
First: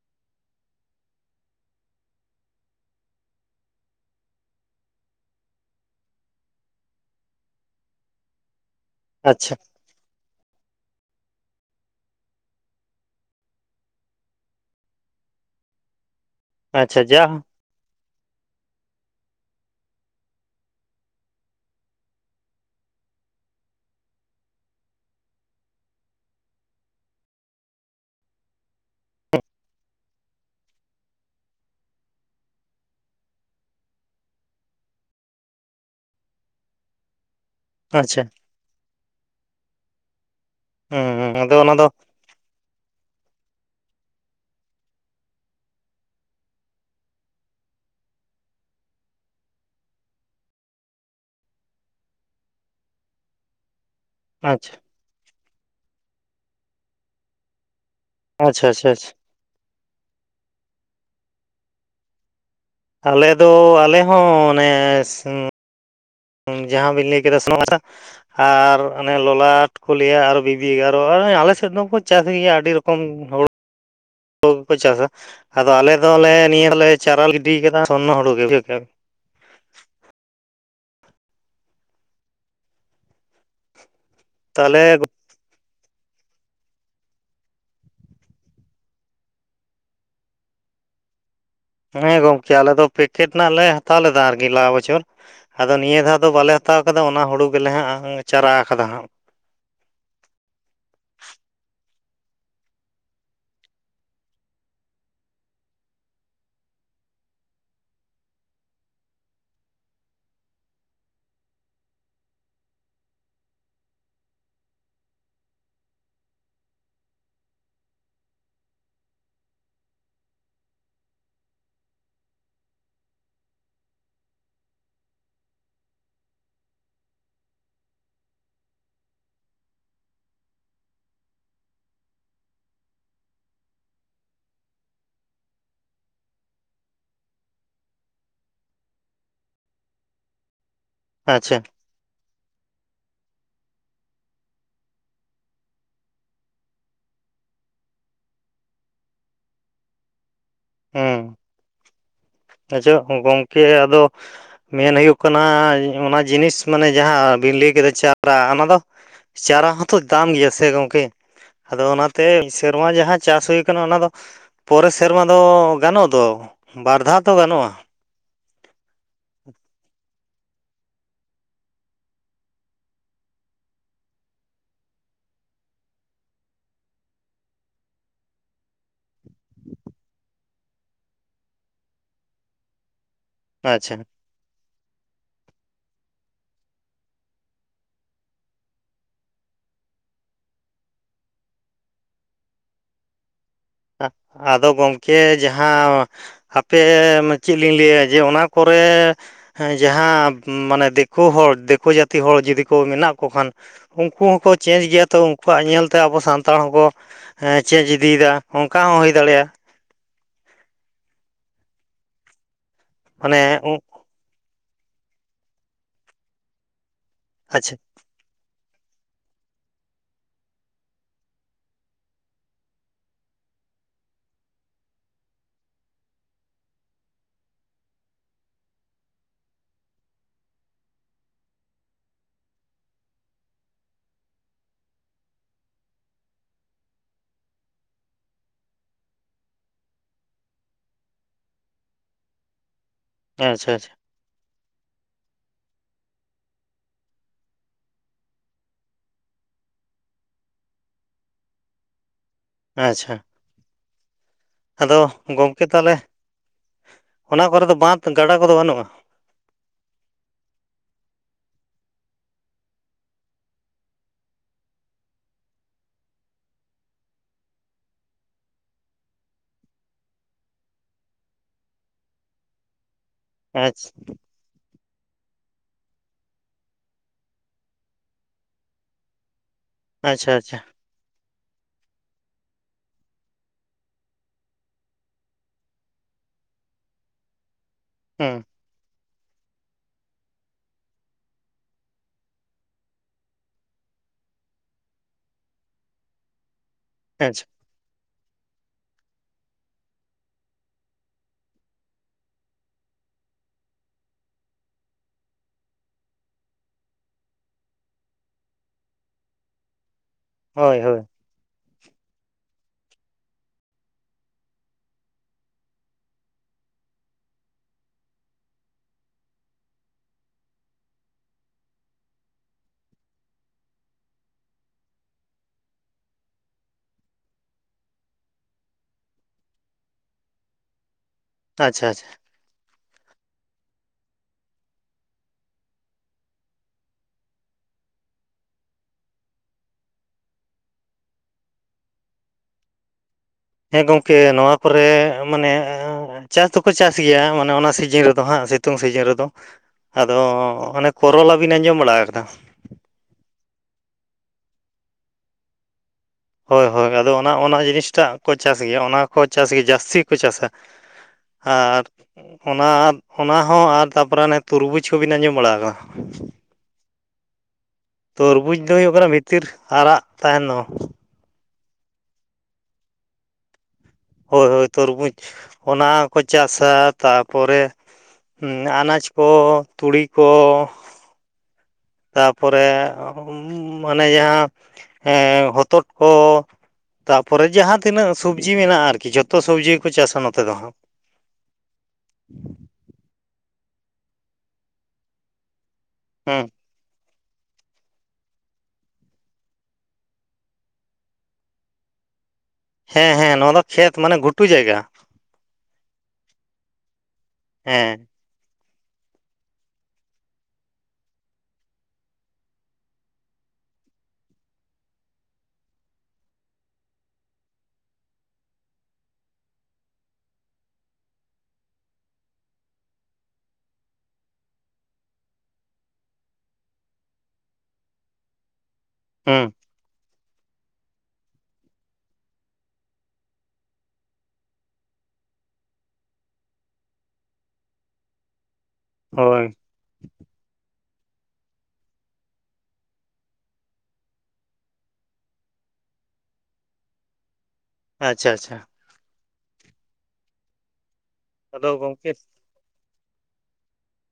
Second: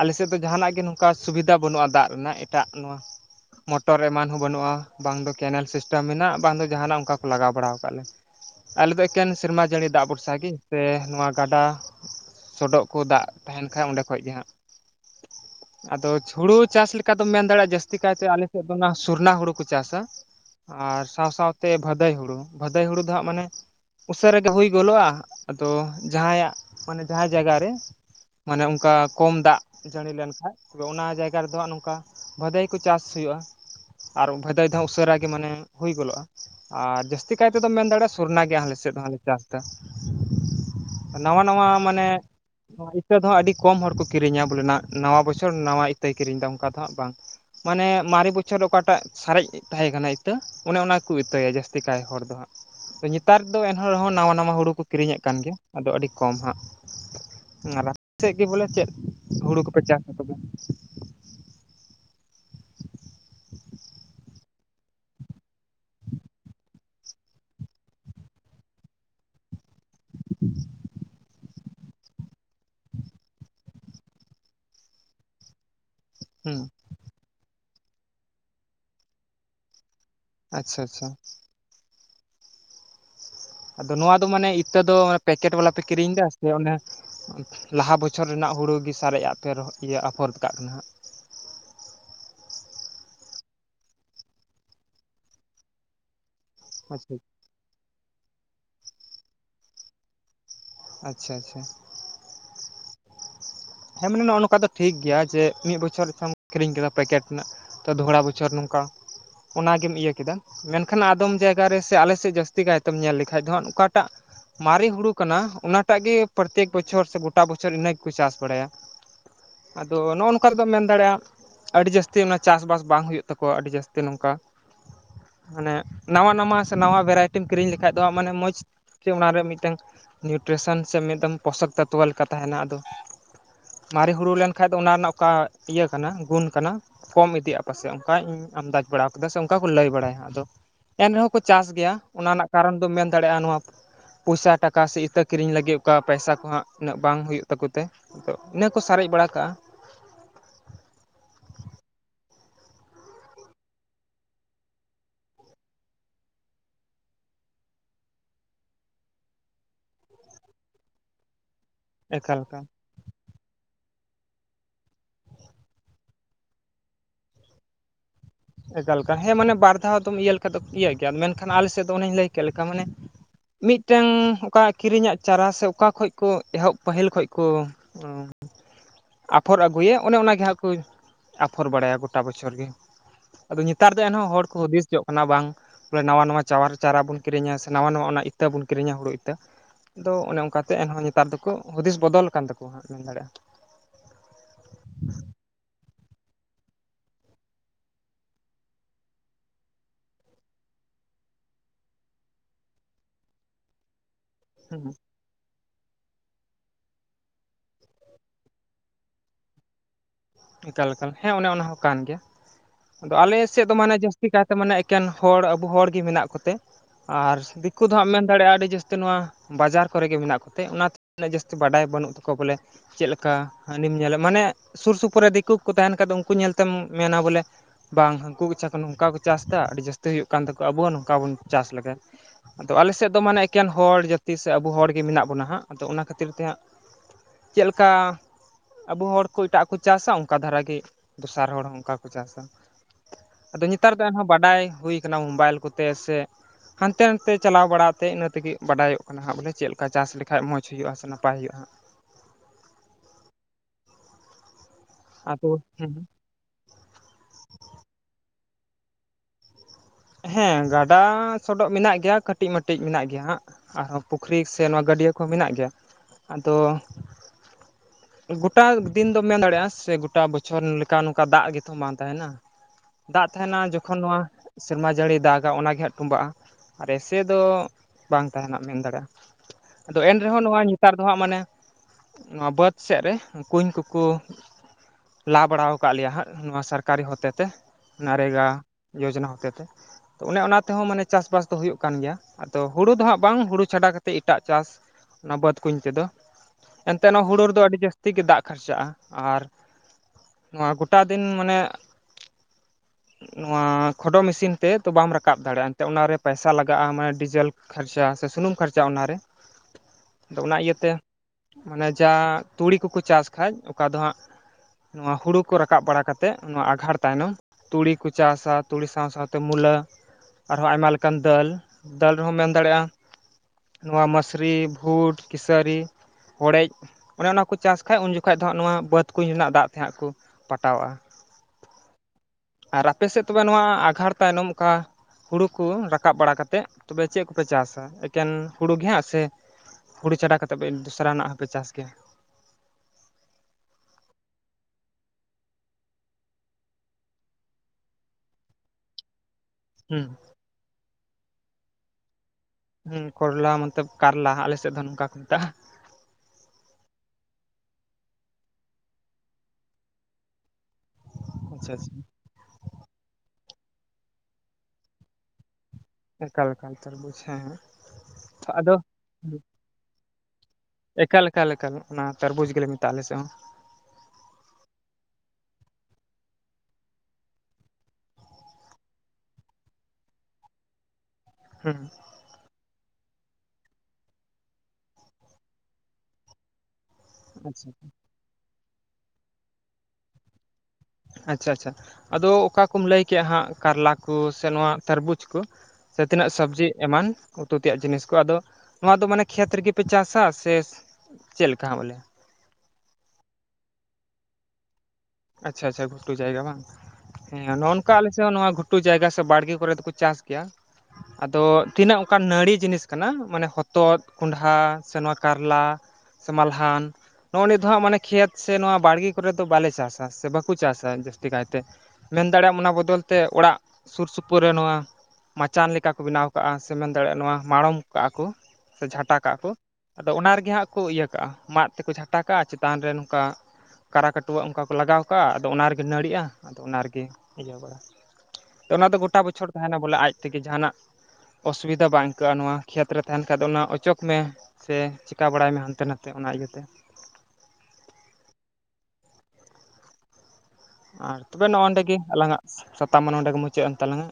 ᱟᱞᱮᱥᱮᱫ ᱫᱚ ᱡᱟᱦᱟᱸᱱᱟᱜ ᱜᱮ ᱱᱚᱝᱠᱟ ᱥᱩᱵᱤᱫᱷᱟ ᱵᱟᱹᱱᱩᱜᱼᱟ ᱫᱟᱜ ᱨᱮᱱᱟᱜ ᱮᱴᱟᱜ ᱱᱚᱣᱟ ᱢᱚᱴᱚᱨ ᱮᱢᱟᱱ ᱦᱚᱸ ᱵᱟᱹᱱᱩᱜᱼᱟ ᱵᱟᱝ ᱫᱚ ᱠᱮᱱᱮᱞ ᱥᱤᱥᱴᱮᱢ ᱢᱮᱱᱟᱜ ᱵᱟᱝ ᱫᱚ ᱡᱟᱦᱟᱱᱟᱜ ᱚᱱᱠᱟ ᱠᱚ ᱞᱟᱜᱟᱣ ᱵᱟᱲᱟ ᱟᱠᱟᱫ ᱞᱮ ᱟᱞᱮ ᱫᱚ ᱮᱠᱮᱱ ᱟᱪᱪᱷᱟ ᱥᱮᱨᱢᱟ ᱡᱟᱹᱲᱤ ᱫᱟᱜ ᱵᱷᱚᱨᱥᱟ ᱜᱮ ᱥᱮ ᱱᱚᱣᱟ ᱜᱟᱰᱟ ᱥᱚᱰᱚᱜ ᱠᱚ ᱫᱟᱜ ᱛᱟᱦᱮᱱ ᱠᱷᱟᱡ ᱚᱸᱰᱮ ᱠᱷᱚᱡ ᱜᱮ ᱦᱟᱜ ᱟᱫᱚ ᱦᱩᱲᱩ ᱪᱟᱥ ᱟᱪᱪᱷᱟ ᱞᱮᱠᱟ ᱡᱟ ᱫᱚᱢ ᱢᱮᱱ ᱫᱟᱲᱮᱭᱟᱜᱼᱟ ᱡᱟᱹᱥᱛᱤ ᱡᱟᱹᱥᱛᱤ ᱠᱟᱭᱛᱮ ᱟᱞᱮᱥᱮᱫ ᱫᱚ ᱚᱱᱟ ᱥᱚᱨᱱᱟ ᱦᱩᱲᱩ ᱠᱚ ᱪᱟᱥᱟ ᱟᱨ ᱥᱟᱶ ᱥᱟᱶᱛᱮ ᱵᱷᱟᱹᱫᱟᱹᱭ ᱦᱩᱲᱩ ᱵᱷᱟᱹᱫᱟᱹᱭ ᱦᱩᱲᱩ ᱫᱚ ᱦᱟᱸᱜ ᱢᱟᱱᱮ ᱩᱥᱟᱹᱨᱟ ᱜᱮ ᱦᱩᱭ ᱜᱚᱫᱚᱜᱼᱟ ᱟᱫᱚ ᱡᱟᱦᱟᱸᱭᱟᱜ ᱢᱟᱱᱮ ᱡᱟᱦᱟᱸ ᱡᱟᱭᱜᱟ ᱨᱮ ᱢᱟᱱᱮ ᱚᱱᱠᱟ ᱠᱚᱢ ᱫᱟᱜ ᱡᱟᱹᱲᱤ ᱞᱮᱱᱠᱷᱟᱡ ᱛᱚᱵᱮ ᱚᱱᱟ ᱡᱟᱭᱜᱟ ᱨᱮᱫᱚ ᱦᱟᱸᱜ ᱱᱚᱝᱠᱟ ᱵᱷᱟᱫᱟᱹᱭ ᱠᱚ ᱪᱟᱥ ᱦᱩᱭᱩᱜᱼᱟ ᱟᱨ ᱵᱷᱟᱫᱟᱹᱭ ᱫᱚ ᱦᱟᱜ ᱩᱥᱟᱹᱨᱟ ᱜᱮ ᱢᱟᱱᱮ ᱦᱩᱭ ᱜᱚᱫᱚᱜᱼᱟ ᱟᱨ ᱡᱟᱹᱥᱛᱤ ᱠᱟᱭ ᱛᱮᱫᱚᱢ ᱢᱮᱱ ᱫᱟᱲᱮᱭᱟᱜᱼᱟ ᱟᱪᱪᱷᱟ ᱥᱚᱨᱱᱟ ᱜᱮ ᱟᱞᱮ ᱥᱮᱫ ᱦᱚᱸᱞᱮ ᱪᱟᱥ ᱮᱫᱟ ᱦᱩᱸ ᱦᱩᱸ ᱱᱟᱣᱟ ᱟᱫᱚ ᱱᱟᱣᱟ ᱚᱱᱟ ᱫᱚ ᱢᱟᱱᱮ ᱤᱛᱟᱹ ᱫᱚ ᱦᱟᱜ ᱟᱹᱰᱤ ᱠᱚᱢ ᱦᱚᱲ ᱠᱚ ᱠᱤᱨᱤᱧᱟ ᱵᱚᱞᱮ ᱱᱟᱣᱟ ᱵᱚᱪᱷᱚᱨ ᱱᱟᱣᱟ ᱤᱛᱟᱹᱭ ᱠᱤᱨᱤᱧ ᱮᱫᱟ ᱚᱱᱠᱟ ᱫᱚ ᱦᱟᱸᱜ ᱵᱟᱝ ᱢᱟᱱᱮ ᱢᱟᱨᱮ ᱵᱚᱪᱷᱚᱨ ᱚᱠᱟᱴᱟᱜ ᱥᱟᱨᱮᱡ ᱛᱟᱦᱮᱸ ᱠᱟᱱᱟ ᱤᱛᱟᱹ ᱚᱱᱮ ᱚᱱᱟ ᱠᱚ ᱤᱛᱟᱹᱭᱟ ᱡᱟᱹᱥᱛᱤ ᱠᱟᱭ ᱦᱚᱲ ᱫᱚ ᱦᱟᱜ ᱟᱫᱚ ᱱᱮᱛᱟᱨ ᱮᱱᱦᱚᱸ ᱨᱮᱦᱚᱸ ᱱᱟᱣᱟ ᱱᱟᱣᱟ ᱦᱩᱲᱩ ᱟᱪᱪᱷᱟ ᱠᱚ ᱠᱤᱨᱤᱧ ᱮᱫ ᱠᱟᱱ ᱜᱮᱭᱟ ᱟᱫᱚ ᱟᱹᱰᱤ ᱠᱚᱢ ᱦᱟᱸᱜ ᱟᱯᱮᱥᱮᱫ ᱜᱮ ᱵᱚᱞᱮ ᱟᱪᱪᱷᱟ ᱪᱮᱫ ᱟᱪᱪᱷᱟ ᱟᱪᱪᱷᱟ ᱦᱩᱲᱩ ᱠᱚᱯᱮ ᱪᱟᱥᱟ ᱛᱚᱵᱮ ᱟᱞᱮ ᱫᱚ ᱟᱞᱮ ᱦᱚᱸ ᱚᱱᱮ ᱡᱟᱦᱟ ᱵᱤᱵ ᱞᱟᱹᱭ ᱠᱮᱫᱟ ᱥᱚᱨᱱᱚ ᱟᱨ ᱚᱱᱮ ᱞᱚᱞᱟᱴ ᱠᱚ ᱞᱟᱹᱭᱟ ᱟᱨᱚ ᱵᱤᱵᱤ ᱟᱨᱚ ᱟᱞᱮᱥᱮᱫ ᱫᱚᱠᱚ ᱪᱟᱥ ᱜᱮᱭᱟ ᱟᱹᱰᱤ ᱨᱚ ᱠᱚᱢ ᱦᱩᱲᱩ ᱜᱮᱠᱚ ᱪᱟᱥᱟ ᱟᱫᱚ ᱟᱞᱮ ᱫᱚᱞᱮ ᱦᱩᱸ ᱱᱤᱭᱟᱹ ᱪᱟᱨᱟ ᱞᱮ ᱜᱤᱰᱤ ᱠᱮᱫᱟ ᱥᱚᱨᱱᱚ ᱦᱩᱲᱩ ᱜᱮ ᱵᱩᱡᱷᱟᱹᱣ ᱠᱮᱫᱟᱵᱤᱱ ᱟᱪᱪᱷᱟ ᱟᱪᱪᱷᱟ ᱟᱫᱚ ᱱᱚᱣᱟ ᱫᱚ ᱢᱟᱱᱮ ᱤᱛᱟᱹ ᱫᱚ ᱛᱟᱦᱚᱞᱮ ᱯᱮᱠᱮᱴ ᱵᱟᱞᱟ ᱯᱮ ᱠᱤᱨᱤᱧ ᱮᱫᱟ ᱥᱮ ᱚᱱᱮ ᱞᱟᱦᱟ ᱵᱚᱪᱷᱚᱨ ᱨᱮᱱᱟᱜ ᱦᱩᱲᱩ ᱜᱮ ᱥᱟᱨᱮᱡᱟᱜ ᱯᱮ ᱟᱯᱷᱚᱨ ᱠᱟᱜ ᱠᱟᱱᱟ ᱦᱟᱸᱜ ᱦᱮᱸ ᱜᱚᱝᱠᱮ ᱟᱞᱮ ᱫᱚ ᱯᱮᱠᱮᱴ ᱨᱮᱱᱟᱜ ᱞᱮ ᱦᱟᱛᱟᱣ ᱞᱮᱫᱟ ᱟᱨᱠᱤ ᱞᱟᱦᱟ ᱵᱚᱪᱷᱚᱨ ᱟᱫᱚ ᱱᱤᱭᱟᱹ ᱫᱷᱟᱣ ᱫᱚ ᱵᱟᱞᱮ ᱦᱟᱛᱟᱣ ᱟᱠᱟᱫᱟ ᱟᱪᱪᱷᱟ ᱚᱱᱟ ᱦᱩᱲᱩ ᱜᱮᱞᱮ ᱦᱟᱸᱜ ᱪᱟᱨᱟ ᱟᱠᱟᱫᱟ ᱦᱟᱸᱜ ᱟᱪᱪᱷᱟ ᱟᱪᱪᱷᱟ ᱦᱮᱸ ᱢᱟᱱᱮ ᱱᱚᱜᱼᱚ ᱱᱚᱝᱠᱟ ᱫᱚ ᱴᱷᱤᱠ ᱜᱮᱭᱟ ᱡᱮ ᱢᱤᱫ ᱵᱚᱪᱷᱚᱨᱚᱢ ᱠᱤᱨᱤᱧ ᱠᱮᱫᱟ ᱯᱮᱠᱮᱴ ᱨᱮᱱᱟᱜ ᱛᱚ ᱫᱚᱦᱚᱲᱟ ᱵᱚᱪᱷᱚᱨ ᱱᱚᱝᱠᱟ ᱚᱱᱟᱜᱮᱢ ᱤᱭᱟᱹ ᱠᱮᱫᱟ ᱢᱮᱱᱠᱷᱟᱱ ᱟᱫᱚᱢ ᱡᱟᱭᱜᱟ ᱨᱮ ᱥᱮ ᱟᱞᱮ ᱥᱮᱫ ᱡᱟᱹᱥᱛᱤ ᱠᱟᱭᱛᱮᱢ ᱧᱮᱞ ᱞᱮᱠᱷᱟᱡ ᱫᱚ ᱦᱟᱜ ᱚᱠᱟᱴᱟᱜ ᱢᱟᱨᱮ ᱦᱩᱲᱩ ᱠᱟᱱᱟ ᱚᱱᱟᱴᱟᱜ ᱜᱮ ᱯᱨᱚᱛᱛᱮᱠ ᱵᱚᱪᱷᱚᱨ ᱥᱮ ᱜᱚᱴᱟ ᱵᱚᱪᱷᱚᱨ ᱤᱱᱟᱹ ᱜᱮᱠᱚ ᱪᱟᱥ ᱵᱟᱲᱟᱭᱟ ᱟᱫᱚ ᱱᱚᱜᱼᱚ ᱱᱚᱝᱠᱟ ᱨᱮᱫᱚᱢ ᱢᱮᱱ ᱫᱟᱲᱮᱭᱟᱜᱼᱟ ᱟᱹᱰᱤ ᱡᱟᱹᱥᱛᱤ ᱚᱱᱟ ᱪᱟᱥᱼᱵᱟᱥ ᱵᱟᱝ ᱦᱩᱭᱩᱜ ᱛᱟᱠᱚᱣᱟ ᱟᱹᱰᱤ ᱡᱟᱹᱥᱛᱤ ᱱᱚᱝᱠᱟ ᱢᱟᱱᱮ ᱱᱟᱣᱟ ᱱᱟᱣᱟ ᱥᱮ ᱱᱟᱣᱟ ᱵᱷᱮᱨᱟᱭᱴᱤᱢ ᱠᱤᱨᱤᱧ ᱞᱮᱠᱷᱟᱡ ᱫᱚ ᱦᱟᱜ ᱢᱟᱱᱮ ᱢᱚᱡᱽ ᱪᱮᱫ ᱚᱱᱟᱨᱮ ᱢᱤᱫᱴᱟᱝ ᱱᱤᱭᱩᱴᱨᱮᱥᱚᱱ ᱥᱮ ᱢᱤᱫᱴᱟᱝ ᱯᱳᱥᱟᱠᱛᱟ ᱛᱩᱣᱟᱞ ᱞᱮᱠᱟ ᱛᱟᱦᱮᱱᱟ ᱟᱫᱚ ᱢᱟᱨᱮ ᱦᱩᱲᱩ ᱞᱮᱱᱠᱷᱟᱱ ᱫᱚ ᱚᱱᱟ ᱨᱮᱱᱟᱜ ᱚᱠᱟ ᱤᱭᱟᱹ ᱠᱟᱱᱟ ᱜᱩᱱ ᱠᱟᱱᱟ ᱠᱚᱢ ᱤᱫᱤᱜᱼᱟ ᱯᱟᱥᱮᱡ ᱚᱱᱠᱟᱧ ᱟᱱᱫᱟᱡᱽ ᱵᱟᱲᱟ ᱟᱠᱟᱫᱟ ᱥᱮ ᱚᱱᱠᱟ ᱠᱚ ᱞᱟᱹᱭ ᱵᱟᱲᱟᱭᱟ ᱟᱫᱚ ᱮᱱ ᱨᱮᱦᱚᱸ ᱠᱚ ᱟᱪᱪᱷᱟ ᱪᱟᱥ ᱜᱮᱭᱟ ᱚᱱᱟ ᱨᱮᱱᱟᱜ ᱠᱟᱨᱚᱱ ᱫᱚᱢ ᱢᱮᱱ ᱫᱟᱲᱮᱭᱟᱜᱼᱟ ᱱᱚᱶᱟ ᱯᱚᱭᱥᱟ ᱴᱟᱠᱟ ᱥᱮ ᱤᱛᱟᱹ ᱠᱤᱨᱤᱧ ᱞᱟᱹᱜᱤᱫ ᱚᱠᱟ ᱯᱚᱭᱥᱟ ᱠᱚᱦᱟᱸᱜ ᱩᱱᱟᱹᱜ ᱵᱟᱝ ᱦᱩᱭᱩᱜ ᱛᱟᱠᱚ ᱛᱮ ᱟᱫᱚ ᱤᱱᱟᱹ ᱠᱚ ᱥᱟᱨᱮᱡ ᱵᱟᱲᱟ ᱠᱟᱜᱼᱟ ᱦᱩᱸ [inaudible] ᱟᱪᱪᱷᱟ ᱜᱚᱝᱠᱮ ᱟᱫᱚ ᱢᱮᱱ ᱦᱩᱭᱩᱜ ᱠᱟᱱᱟ ᱚᱱᱟ ᱡᱤᱱᱤᱥ ᱢᱟᱱᱮ ᱡᱟᱦᱟᱸ ᱵᱤᱱ ᱞᱟᱹᱭ ᱠᱮᱫᱟ ᱪᱟᱨᱟ ᱚᱱᱟ ᱫᱚ ᱪᱟᱨᱟ ᱦᱚᱸᱛᱚ ᱫᱟᱢ ᱜᱮᱭᱟ ᱥᱮ ᱜᱚᱝᱠᱮ ᱟᱫᱚ ᱚᱱᱟ ᱛᱮ ᱮᱠᱟᱞ ᱥᱮᱨᱢᱟ ᱡᱟᱦᱟᱸ ᱪᱟᱥ ᱦᱩᱭ ᱟᱠᱟᱱᱟ ᱚᱱᱟ ᱫᱚ ᱯᱚᱨᱮ ᱥᱮᱨᱢᱟ ᱫᱚ ᱜᱟᱱᱚᱜ ᱫᱚ ᱵᱟᱨ ᱫᱷᱟᱣ ᱛᱚ ᱜᱟᱱᱚᱜᱼᱟ ᱮᱠᱟᱞ ᱮᱠᱟᱞ ᱦᱮᱸ ᱢᱟᱱᱮ ᱵᱟᱨ ᱫᱷᱟᱣ ᱫᱚᱢ ᱤᱭᱟᱹ ᱞᱮᱠᱟ ᱫᱚ ᱤᱭᱟᱹᱜ ᱜᱮᱭᱟ ᱢᱮᱱ ᱠᱷᱟᱱ ᱟᱞᱮ ᱥᱮᱫ ᱫᱚ ᱚᱱᱮᱧ ᱞᱟᱹᱭ ᱠᱮᱫ ᱞᱮᱠᱟ ᱢᱟᱱᱮ ᱢᱤᱫᱴᱟᱹᱝ ᱚᱠᱟ ᱠᱤᱨᱤᱧᱟᱜ ᱪᱟᱨᱟ ᱥᱮ ᱚᱠᱟ ᱠᱷᱚᱡ ᱠᱚ ᱮᱦᱚᱵ ᱯᱟᱹᱦᱤᱞ ᱠᱷᱚᱡ ᱠᱚ ᱚᱸᱻ ᱟᱯᱷᱚᱨ ᱟᱹᱜᱩᱭᱟ ᱚᱱᱮ ᱚᱱᱟ ᱜᱮ ᱦᱟᱸᱜ ᱠᱚ ᱟᱯᱷᱚᱨ ᱵᱟᱲᱟᱭᱟ ᱜᱚᱴᱟ ᱵᱚᱪᱷᱚᱨ ᱜᱮ ᱟᱫᱚ ᱱᱮᱛᱟᱨ ᱟᱪᱪᱷᱟ ᱫᱚ ᱮᱱᱦᱚᱸ ᱦᱚᱲ ᱠᱚ ᱦᱩᱫᱤᱥ ᱧᱚᱜ ᱮᱱᱟ ᱵᱟᱝ ᱱᱟᱣᱟ ᱱᱟᱣᱟ ᱪᱟᱣᱟᱨ ᱪᱟᱨᱟ ᱵᱚᱱ ᱠᱤᱨᱤᱧᱟ ᱥᱮ ᱱᱟᱣᱟ ᱱᱟᱣᱟ ᱤᱛᱟᱹ ᱵᱚᱱ ᱠᱤᱨᱤᱧᱟ ᱦᱳᱲᱳ ᱤᱛᱟᱹ ᱛᱚ ᱚᱱᱮ ᱚᱱᱠᱟ ᱛᱮ ᱮᱱᱦᱚᱸ ᱱᱮᱛᱟᱨ ᱫᱚᱠᱚ ᱦᱩᱫᱤᱥ ᱵᱚᱫᱚᱞ ᱟᱠᱟᱱ ᱛᱟᱠᱚᱣᱟ ᱦᱟᱸᱜ ᱢᱮᱱ ᱫᱟᱲᱮᱭᱟᱜᱼᱟ ᱟᱫᱚ ᱜᱚᱝᱠᱮ ᱡᱟᱦᱟᱸ ᱟᱯᱮ ᱪᱮᱫ ᱞᱤᱧ ᱞᱟᱹᱭᱟ ᱡᱮ ᱚᱱᱟ ᱠᱚᱨᱮ ᱦᱮᱸ ᱡᱟᱦᱟᱸ ᱢᱟᱱᱮ ᱫᱤᱠᱩ ᱦᱚᱲ ᱫᱤᱠᱩ ᱡᱟᱹᱛᱤ ᱦᱚᱲ ᱡᱩᱫᱤ ᱠᱚ ᱢᱮᱱᱟᱜ ᱠᱚ ᱠᱷᱟᱱ ᱩᱱᱠᱩ ᱦᱚᱸᱠᱚ ᱪᱮᱱᱡᱽ ᱦᱩᱸ ᱜᱮᱭᱟ ᱛᱚ ᱩᱱᱠᱩᱣᱟᱜ ᱧᱮᱞ ᱛᱮ ᱟᱵᱚ ᱥᱟᱱᱛᱟᱲ ᱦᱚᱸᱠᱚ ᱪᱮᱱᱡᱽ ᱤᱫᱤᱭᱮᱫᱟ ᱚᱱᱠᱟ ᱦᱚᱸ ᱦᱩᱭ ᱫᱟᱲᱮᱭᱟᱜᱼᱟ ᱮᱠᱟᱞ ᱮᱠᱟᱞ ᱦᱮᱸ ᱚᱱᱮ ᱚᱱᱟ ᱦᱚᱸ ᱠᱟᱱ ᱜᱮᱭᱟ ᱟᱫᱚ ᱟᱞᱮ ᱢᱟᱱᱮ ᱥᱮᱫ ᱫᱚ ᱩᱸ ᱢᱟᱱᱮ ᱡᱟᱹᱥᱛᱤ ᱠᱟᱭᱛᱮ ᱢᱟᱱᱮ ᱮᱠᱷᱮᱱ ᱦᱚᱲ ᱟᱵᱚ ᱦᱚᱲ ᱜᱮ ᱢᱮᱱᱟᱜ ᱠᱚᱛᱮ ᱟᱨ ᱟᱪᱪᱷᱟ ᱫᱤᱠᱩ ᱫᱚ ᱦᱟᱸᱜ ᱢᱮᱱ ᱫᱟᱲᱮᱭᱟᱜᱼᱟ ᱟᱹᱰᱤ ᱡᱟᱹᱥᱛᱤ [unintelligible] ᱱᱚᱣᱟ ᱵᱟᱡᱟᱨ ᱠᱚᱨᱮ ᱜᱮ ᱢᱮᱱᱟᱜ ᱠᱚᱛᱮ ᱚᱱᱟ ᱛᱮ ᱩᱱᱟᱹᱜ ᱡᱟᱹᱥᱛᱤ ᱵᱟᱰᱟᱭ ᱵᱟᱹᱱᱩᱜ ᱛᱟᱠᱚᱣᱟ ᱵᱚᱞᱮ ᱪᱮᱫ ᱞᱮᱠᱟ ᱦᱟᱹᱱᱤᱢ ᱧᱮᱞᱟ ᱢᱟᱱᱮ ᱥᱩᱨ ᱥᱩᱯᱩᱨ ᱨᱮ ᱫᱤᱠᱩ ᱠᱚᱠᱚ ᱛᱟᱦᱮᱱ ᱠᱷᱟᱱ ᱩᱱᱠᱩ ᱧᱮᱞ ᱛᱮᱢ ᱢᱮᱱᱟ ᱵᱚᱞᱮ ᱵᱟᱝ ᱦᱟᱹᱱᱠᱩ ᱠᱚ ᱟᱪᱪᱷᱟ ᱠᱚ ᱱᱚᱝᱠᱟ ᱠᱚ ᱪᱟᱥ ᱮᱫᱟ ᱟᱹᱰᱤ ᱡᱟᱹᱥᱛᱤ ᱦᱩᱭᱩᱜ ᱠᱟᱱ ᱛᱟᱠᱚᱣᱟ ᱟᱵᱚ ᱦᱚᱸ ᱱᱚᱝᱠᱟ ᱵᱚᱱ ᱪᱟᱥ ᱞᱮᱜᱮ ᱟᱫᱚ ᱟᱞᱮ ᱥᱮᱫ ᱫᱚ ᱢᱟᱱᱮ ᱮᱠᱮᱱ ᱦᱚᱲ ᱡᱟᱹᱛᱤ ᱥᱮ ᱟᱵᱚ ᱦᱚᱲ ᱜᱮ ᱢᱮᱱᱟᱜ ᱵᱚᱱᱟ ᱦᱟᱸᱜ ᱟᱫᱚ ᱚᱱᱟ ᱠᱷᱟᱹᱛᱤᱨ ᱛᱮ ᱦᱟᱸᱜ ᱪᱮᱫ ᱞᱮᱠᱟ ᱟᱵᱚ ᱦᱚᱲ ᱠᱚ ᱮᱴᱟᱜ ᱠᱚ ᱠᱚ ᱪᱟᱥᱟ ᱚᱱᱠᱟ ᱫᱷᱟᱨᱟ ᱜᱮ ᱫᱚᱥᱟᱨ ᱦᱚᱲ ᱦᱚᱸ ᱚᱱᱠᱟ ᱠᱚ ᱪᱟᱥᱟ ᱟᱫᱚ ᱟᱪᱪᱷᱟ ᱱᱮᱛᱟᱨ ᱟᱪᱪᱷᱟ ᱫᱚ ᱮᱱᱦᱚᱸ ᱵᱟᱰᱟᱭ ᱦᱩᱭ ᱟᱠᱟᱱᱟ ᱢᱳᱵᱟᱭᱤᱞ ᱠᱚᱛᱮ ᱥᱮ ᱦᱟᱱᱛᱮ ᱱᱷᱟᱛᱮ ᱪᱟᱞᱟᱣ ᱵᱟᱲᱟ ᱛᱮ ᱤᱱᱟᱹ ᱛᱮᱜᱮ ᱵᱟᱰᱟᱭᱚᱜ ᱠᱟᱱᱟ ᱦᱟᱸᱜ ᱵᱚᱞᱮ ᱪᱮᱫ ᱞᱮᱠᱟ ᱪᱟᱥ ᱞᱮᱠᱷᱟᱡ ᱢᱚᱸᱡᱽ ᱦᱩᱭᱩᱜᱼᱟ ᱱᱟᱯᱟᱭ ᱦᱩᱭᱩᱜᱼᱟ ᱟᱪᱪᱷᱟ ᱟᱫᱚ ᱜᱚᱢᱠᱮ ᱛᱟᱦᱚᱞᱮ ᱚᱱᱟ ᱠᱚᱨᱮ ᱫᱚ ᱵᱟᱸᱫᱷ ᱜᱟᱰᱟ ᱠᱚᱫᱚ ᱵᱟᱹᱱᱩᱜᱼᱟ ᱦᱮᱸ ᱜᱟᱰᱟ ᱥᱚᱰᱚᱜ ᱢᱮᱱᱟᱜ ᱜᱮᱭᱟ ᱠᱟᱹᱴᱤᱡ ᱢᱟᱹᱴᱤᱡ ᱢᱮᱱᱟᱜ ᱜᱮᱭᱟ ᱦᱟᱸᱜ ᱟᱨᱦᱚᱸ ᱯᱩᱠᱷᱨᱤ ᱥᱮ ᱱᱚᱣᱟ ᱜᱟᱹᱰᱭᱟᱹ ᱠᱚ ᱢᱮᱱᱟᱜ ᱜᱮᱭᱟ ᱟᱫᱚ ᱜᱚᱴᱟ ᱫᱤᱱ ᱫᱚᱢ ᱢᱮᱱ ᱫᱟᱲᱮᱭᱟᱜᱼᱟ ᱥᱮ ᱜᱚᱴᱟ ᱵᱚᱪᱷᱚᱨ ᱞᱮᱠᱟ ᱱᱚᱝᱠᱟ ᱫᱟᱜ ᱜᱮᱛᱚ ᱵᱟᱝ ᱛᱟᱦᱮᱱᱟ ᱫᱟᱜ ᱛᱟᱦᱮᱱᱟ ᱟᱪᱪᱷᱟ ᱡᱚᱠᱷᱚᱱ ᱱᱚᱣᱟ ᱥᱮᱨᱢᱟ ᱡᱟᱹᱲᱤ ᱫᱟᱜᱟ ᱚᱱᱟ ᱜᱮ ᱦᱟᱸᱜ ᱴᱚᱸᱵᱟᱜᱼᱟ ᱟᱨ ᱮᱥᱥᱮ ᱫᱚ ᱵᱟᱝ ᱛᱟᱦᱮᱱᱟ ᱢᱮᱱ ᱫᱟᱲᱮᱭᱟᱜᱼᱟ ᱟᱫᱚ ᱮᱱ ᱟᱪᱪᱷᱟ ᱨᱮᱦᱚᱸ ᱟᱪᱪᱷᱟ ᱱᱚᱣᱟ ᱱᱮᱛᱟᱨ ᱫᱚ ᱦᱟᱸᱜ ᱢᱟᱱᱮ ᱱᱚᱣᱟ ᱵᱟᱹᱫᱽ ᱥᱮᱜ ᱨᱮ ᱠᱩᱧ ᱠᱚᱠᱚ ᱞᱟ ᱵᱟᱲᱟᱣ ᱠᱟᱜ ᱞᱮᱭᱟ ᱦᱟᱸᱜ ᱱᱚᱣᱟ ᱥᱚᱨᱠᱟᱨᱤ ᱦᱚᱛᱮ ᱛᱮ ᱱᱟᱨᱮᱜᱟ ᱦᱩᱸ ᱡᱳᱡᱚᱱᱟ ᱦᱚᱛᱮ ᱛᱮ ᱛᱚ ᱚᱱᱮ ᱚᱱᱟ ᱛᱮᱦᱚᱸ ᱢᱟᱱᱮ ᱪᱟᱥ ᱵᱟᱥ ᱫᱚ ᱦᱩᱭᱩᱜ ᱠᱟᱱ ᱜᱮᱭᱟ ᱟᱫᱚ ᱦᱳᱲᱳ ᱫᱚ ᱦᱟᱸᱜ ᱵᱟᱝ ᱦᱳᱲᱳ ᱪᱷᱟᱰᱟ ᱠᱟᱛᱮᱫ ᱮᱴᱟᱜ ᱪᱟᱥ ᱚᱱᱟ ᱵᱟᱹᱫᱷ ᱠᱩᱧ ᱛᱮᱫᱚ ᱮᱱᱛᱮ ᱱᱚᱣᱟ ᱦᱳᱲᱳ ᱟᱪᱪᱷᱟ ᱨᱮᱫᱚ ᱟᱹᱰᱤ ᱡᱟᱹᱥᱛᱤ ᱡᱟᱹᱥᱛᱤ ᱜᱮ ᱫᱟᱜ ᱠᱷᱟᱨᱪᱟᱜᱼᱟ ᱟᱨ ᱱᱚᱣᱟ ᱜᱚᱴᱟ ᱫᱤᱱ ᱢᱟᱱᱮ ᱱᱚᱣᱟ ᱠᱷᱚᱰᱚ ᱢᱤᱥᱼᱼ ᱢᱤᱥᱤᱱ ᱛᱮ ᱛᱚ ᱵᱟᱢ ᱨᱟᱠᱟᱵ ᱫᱟᱲᱮᱭᱟᱜᱼᱟ ᱮᱱᱛᱮ ᱚᱱᱟ ᱨᱮ ᱯᱟᱭᱥᱟ ᱞᱟᱜᱟᱜᱼᱟ ᱢᱟᱱᱮ ᱰᱤᱡᱮᱞ ᱠᱷᱟᱨᱪᱟ ᱥᱮ ᱥᱩᱱᱩᱢ ᱠᱷᱟᱨᱪᱟ ᱚᱱᱟ ᱨᱮ ᱟᱫᱚ ᱚᱱᱟ ᱤᱭᱟᱹ ᱦᱳᱭ ᱛᱮ ᱦᱳᱭ ᱢᱟᱱᱮ ᱡᱟ ᱛᱩᱲᱤ ᱠᱚᱠᱚ ᱪᱟᱥ ᱠᱷᱟᱡ ᱚᱠᱟ ᱫᱚ ᱦᱟᱸᱜ ᱱᱚᱣᱟ ᱦᱩᱲᱩ ᱠᱚ ᱨᱟᱠᱟᱵ ᱵᱟᱲᱟ ᱠᱟᱛᱮᱜ ᱱᱚᱣᱟ ᱟᱜᱷᱟᱲ ᱛᱟᱭᱱᱚᱢ ᱛᱩᱲᱤ ᱠᱚ ᱪᱟᱥᱟ ᱛᱩᱲᱤ ᱥᱟᱶ ᱥᱟᱶ ᱛᱮ ᱢᱩᱞᱟᱹ ᱟᱨᱦᱚᱸ ᱟᱭᱢᱟ ᱞᱮᱠᱟᱱ ᱫᱟᱹᱞ ᱫᱟᱹᱞ ᱨᱮᱦᱚᱸ ᱢᱮᱱ ᱫᱟᱲᱮᱭᱟᱜᱼᱟ ᱱᱚᱣᱟ ᱢᱟᱥᱨᱤ ᱵᱷᱩᱴ ᱠᱮᱥᱟᱹᱨᱤ ᱦᱚᱲᱮᱡ ᱚᱱᱮ ᱚᱱᱟ ᱠᱚ ᱪᱟᱥ ᱠᱷᱟᱡ ᱩᱱ ᱡᱚᱠᱷᱟᱡ ᱫᱚ ᱦᱟᱸᱜ ᱱᱚᱣᱟ ᱵᱟᱹᱫᱽ ᱠᱩᱧ ᱨᱮᱱᱟᱜ ᱫᱟᱜ ᱛᱮᱦᱟᱸᱜ ᱠᱚ ᱯᱟᱴᱟᱣᱟᱜᱼᱟ ᱟᱪᱪᱷᱟ ᱟᱪᱪᱷᱟ ᱟᱨ ᱟᱯᱮ ᱥᱮᱫ ᱛᱚᱵᱮ ᱱᱚᱣᱟ ᱟᱜᱷᱟᱬ ᱛᱟᱭᱱᱚᱢ ᱚᱠᱟ ᱦᱩᱲᱩ ᱠᱚ ᱨᱟᱠᱟᱵ ᱵᱟᱲᱟ ᱠᱟᱛᱮ ᱛᱚᱵᱮ ᱪᱮᱫ ᱠᱚᱯᱮ ᱪᱟᱥᱟ ᱮᱠᱮᱱ ᱦᱩᱲᱩ ᱜᱮ ᱦᱟᱸᱜ ᱥᱮ ᱦᱩᱲᱩ ᱪᱷᱟᱰᱟ ᱠᱟᱛᱮᱫ ᱵᱮᱱ ᱫᱩᱥᱨᱟ ᱱᱟᱜ ᱦᱚᱸᱯᱮ ᱪᱟᱥ ᱠᱮᱭᱟ ᱦᱮᱸ ᱜᱚᱝᱠᱮ ᱱᱚᱣᱟ ᱯᱚᱨᱮ ᱢᱟᱱᱮ ᱪᱟᱥ ᱫᱚᱠᱚ ᱪᱟᱥ ᱜᱮᱭᱟ ᱢᱟᱱᱮ ᱚᱱᱟ ᱥᱤᱡᱤᱱ ᱨᱮᱫᱚ ᱦᱟᱸᱜ ᱥᱤᱛᱩᱝ ᱥᱤᱡᱟᱹᱱ ᱨᱮᱫᱚ ᱦᱩᱸ ᱟᱫᱚ ᱚᱱᱮ ᱠᱚᱨᱚᱞᱟ ᱵᱤᱱ ᱟᱸᱡᱚᱢ ᱵᱟᱲᱟ ᱟᱠᱟᱫᱟ ᱦᱩᱸ ᱠᱚᱨᱞᱟ ᱢᱚᱛᱟᱵ ᱠᱟᱨᱞᱟ ᱟᱞᱮ ᱥᱮᱫ ᱫᱚ ᱱᱚᱝᱠᱟ ᱠᱚ ᱢᱮᱛᱟᱜᱼᱟ ᱦᱳᱭ ᱦᱳᱭ ᱟᱫᱚ ᱚᱱᱟ ᱚᱱᱟ ᱡᱤᱱᱤᱥᱴᱟᱜ ᱠᱚ ᱪᱟᱥ ᱜᱮᱭᱟ ᱚᱱᱟ ᱠᱚ ᱪᱟᱥ ᱜᱤ ᱡᱟᱹᱥᱛᱤ ᱠᱚ ᱪᱟᱥᱟ ᱟᱪᱪᱷᱟ ᱟᱨ ᱟᱪᱪᱷᱟ ᱚᱱᱟ ᱚᱱᱟ ᱦᱚᱸ ᱟᱨ ᱛᱟᱨᱯᱚᱨᱮ ᱚᱱᱮ ᱛᱩᱨᱵᱩᱡᱽ ᱠᱚᱵᱤᱱ ᱟᱸᱡᱚᱢ ᱵᱟᱲᱟ ᱠᱟᱜᱼᱟ ᱮᱠᱟᱞ ᱮᱠᱟᱞ ᱛᱟᱨᱵᱩᱡᱽ ᱦᱮᱸ ᱛᱚᱨᱵᱩᱡᱽ ᱫᱚ ᱟᱫᱚ ᱦᱩᱭᱩᱜ ᱠᱟᱱᱟ ᱵᱷᱤᱛᱤᱨ ᱟᱨᱟᱜ ᱛᱟᱦᱮᱱ ᱱᱚᱜ ᱮᱠᱟᱞ ᱮᱠᱟᱞ ᱮᱠᱟᱞ ᱚᱱᱟ ᱛᱟᱨᱵᱩᱡᱽ ᱜᱮᱞᱮ ᱢᱮᱛᱟᱜ ᱟᱞᱮᱥᱮᱫ ᱦᱚᱸ ᱦᱳᱭ ᱦᱳᱭ ᱛᱚᱨᱵᱩᱡᱽ ᱚᱱᱟᱠᱚ ᱪᱟᱥᱟ ᱛᱟᱯᱚᱨᱮ ᱦᱩᱸ ᱟᱱᱟᱡᱽ ᱠᱚ ᱛᱩᱲᱤ ᱠᱚ ᱦᱩᱸ ᱛᱟᱯᱚᱨᱮ ᱢᱟᱱᱮᱭᱟ ᱮᱸ ᱦᱚᱛᱚᱫ ᱠᱚ ᱛᱟᱯᱚᱨᱮ ᱟᱪᱪᱷᱟ ᱡᱟᱦᱟᱸ ᱛᱤᱱᱟᱹᱜ ᱥᱚᱵᱽᱡᱤ ᱢᱮᱱᱟᱜᱼᱟ ᱟᱨᱠᱤ ᱡᱚᱛᱚ ᱥᱚᱵᱽᱡᱤ ᱜᱮᱠᱚ ᱪᱟᱥᱟ ᱱᱚᱛᱮ ᱫᱚ ᱦᱟᱸᱜ ᱟᱪᱪᱷᱟ ᱟᱪᱪᱷᱟ ᱟᱫᱚ ᱚᱠᱟ ᱠᱚᱢ ᱞᱟᱹᱭ ᱠᱮᱜᱼᱟ ᱦᱟᱸᱜ ᱠᱟᱨᱞᱟ ᱠᱚ ᱥᱮ ᱱᱚᱣᱟ ᱛᱟᱨᱵᱩᱡᱽ ᱠᱚ ᱥᱮ ᱛᱤᱱᱟᱹᱜ ᱦᱩᱸ ᱥᱟᱵᱽᱡᱤ ᱮᱢᱟᱱ ᱩᱛᱩ ᱛᱮᱭᱟᱜ ᱡᱤᱱᱤᱥ ᱠᱚ ᱟᱫᱚ ᱱᱚᱣᱟ ᱫᱚ ᱢᱟᱱᱮ ᱠᱷᱮᱛ ᱨᱮᱜᱤ ᱯᱮ ᱪᱟᱥᱟ ᱥᱮ ᱪᱮᱫ ᱞᱮᱠᱟ ᱦᱟᱸᱜ ᱵᱚᱞᱮ ᱦᱮᱸ ᱦᱮᱸ ᱱᱚᱣᱟ ᱫᱚ ᱠᱷᱮᱛ ᱢᱟᱱᱮ ᱜᱷᱩᱴᱩ ᱡᱟᱭᱜᱟ ᱟᱪᱪᱷᱟ ᱟᱪᱪᱷᱟ ᱜᱷᱩᱴᱩ ᱡᱟᱭᱜᱟ ᱵᱟᱝ ᱦᱮᱸ ᱱᱚᱜᱼᱚᱭ ᱱᱚᱝᱠᱟ ᱟᱞᱮ ᱪᱚᱸ ᱱᱚᱣᱟ ᱜᱷᱩᱴᱩ ᱡᱟᱭᱜᱟ ᱥᱮ ᱵᱟᱲᱜᱮ ᱠᱚᱨᱮ ᱫᱚᱠᱚ ᱪᱟᱥ ᱜᱮᱭᱟ ᱟᱫᱚ ᱛᱤᱱᱟᱹᱜ ᱚᱱᱠᱟᱱ ᱱᱟᱹᱲᱤ ᱡᱤᱱᱤᱥ ᱠᱟᱱᱟ ᱢᱟᱱᱮ ᱦᱚᱛᱚᱫ ᱠᱚᱸᱰᱦᱷᱟ ᱥᱮ ᱱᱚᱣᱟ ᱠᱟᱨᱞᱟ ᱥᱮ ᱢᱟᱞᱦᱟᱱ ᱱᱚᱜᱼᱚᱭ ᱱᱤᱭᱟᱹ ᱫᱚ ᱦᱟᱸᱜ ᱢᱟᱱᱮ ᱠᱷᱮᱛ ᱥᱮ ᱱᱚᱣᱟ ᱵᱟᱲᱜᱮ ᱠᱚᱨᱮ ᱫᱚ ᱵᱟᱞᱮ ᱪᱟᱥ ᱪᱟᱥ ᱥᱮ ᱵᱟᱠᱩ ᱪᱟᱥᱟ ᱡᱟᱹᱥᱛᱤ ᱠᱟᱭᱛᱮ ᱢᱮᱱ ᱫᱟᱲᱮ ᱟᱢ ᱚᱱᱟ ᱵᱚᱫᱚᱞᱛᱮ ᱚᱲᱟᱜ ᱥᱩᱨ ᱥᱩᱯᱩᱨ ᱨᱮ ᱱᱚᱣᱟ ᱢᱟᱪᱟᱱ ᱞᱮᱠᱟ ᱠᱚ ᱵᱮᱱᱟᱣ ᱠᱟᱜᱼᱟ ᱥᱮ ᱢᱮᱱ ᱫᱟᱲᱮᱭᱟᱜᱼᱟ ᱱᱚᱣᱟ ᱢᱟᱲᱚᱢ ᱠᱟᱜᱼᱟ ᱠᱚ ᱥᱮ ᱡᱷᱟᱴᱟ ᱠᱟᱜᱼᱟ ᱠᱚ ᱦᱩᱸ ᱟᱫᱚ ᱚᱱᱟ ᱨᱮᱜᱮ ᱦᱟᱸᱜ ᱠᱚ ᱤᱭᱟᱹ ᱠᱟᱜᱼᱟ ᱢᱟᱫ ᱛᱮᱠᱚ ᱡᱷᱟᱴᱟ ᱠᱟᱜᱼᱟ ᱪᱮᱛᱟᱱ ᱨᱮ ᱱᱚᱝᱠᱟ ᱠᱟᱨᱟ ᱠᱟᱹᱴᱩᱣᱟᱹᱜ ᱚᱱᱠᱟ ᱠᱚ ᱞᱟᱜᱟᱣ ᱠᱟᱜᱼᱟ ᱟᱫᱚ ᱚᱱᱟ ᱨᱮᱜᱤ ᱱᱟᱹᱲᱤᱜᱼᱟ ᱟᱫᱚ ᱚᱱᱟ ᱨᱮᱜᱮ ᱤᱭᱟᱹ ᱵᱟᱲᱟ ᱛᱚ ᱚᱱᱟ ᱫᱚ ᱜᱚᱴᱟ ᱵᱚᱪᱷᱚᱨ ᱦᱳᱭ ᱛᱟᱦᱮᱱᱼᱟ ᱵᱚᱞᱮ ᱟᱡ ᱛᱮᱜᱮ ᱡᱟᱦᱟᱱᱼᱟᱜ ᱚᱥᱩᱵᱤᱫᱷᱟ ᱵᱟᱝ ᱟᱹᱭᱠᱟᱹᱜᱼᱟ ᱱᱚᱣᱟ ᱠᱷᱮᱛ ᱨᱮ ᱛᱟᱦᱮᱱ ᱠᱷᱟᱱ ᱫᱚ ᱚᱱᱟ ᱚᱪᱚᱜ ᱢᱮ ᱥᱮ ᱪᱤᱠᱟ ᱵᱟᱲᱟᱭ ᱢᱮ ᱦᱟᱱᱛᱮ ᱱᱟᱛᱮ ᱚᱱᱟ ᱤᱭᱟᱹᱛᱮ ᱟᱪᱪᱷᱟ ᱟᱪᱪᱷᱟ ᱟᱨ ᱛᱚᱵᱮ ᱱᱚᱜ ᱟᱫᱚ ᱱᱚᱸᱰᱮ ᱜᱮ ᱜᱚᱢᱠᱮ ᱟᱞᱟᱝᱼᱟᱜ ᱥᱟᱛᱟᱢ ᱢᱟ ᱱᱚᱸᱰᱮ ᱜᱮ ᱢᱩᱪᱟᱹᱫ ᱮᱱ ᱛᱟᱞᱟᱝᱟ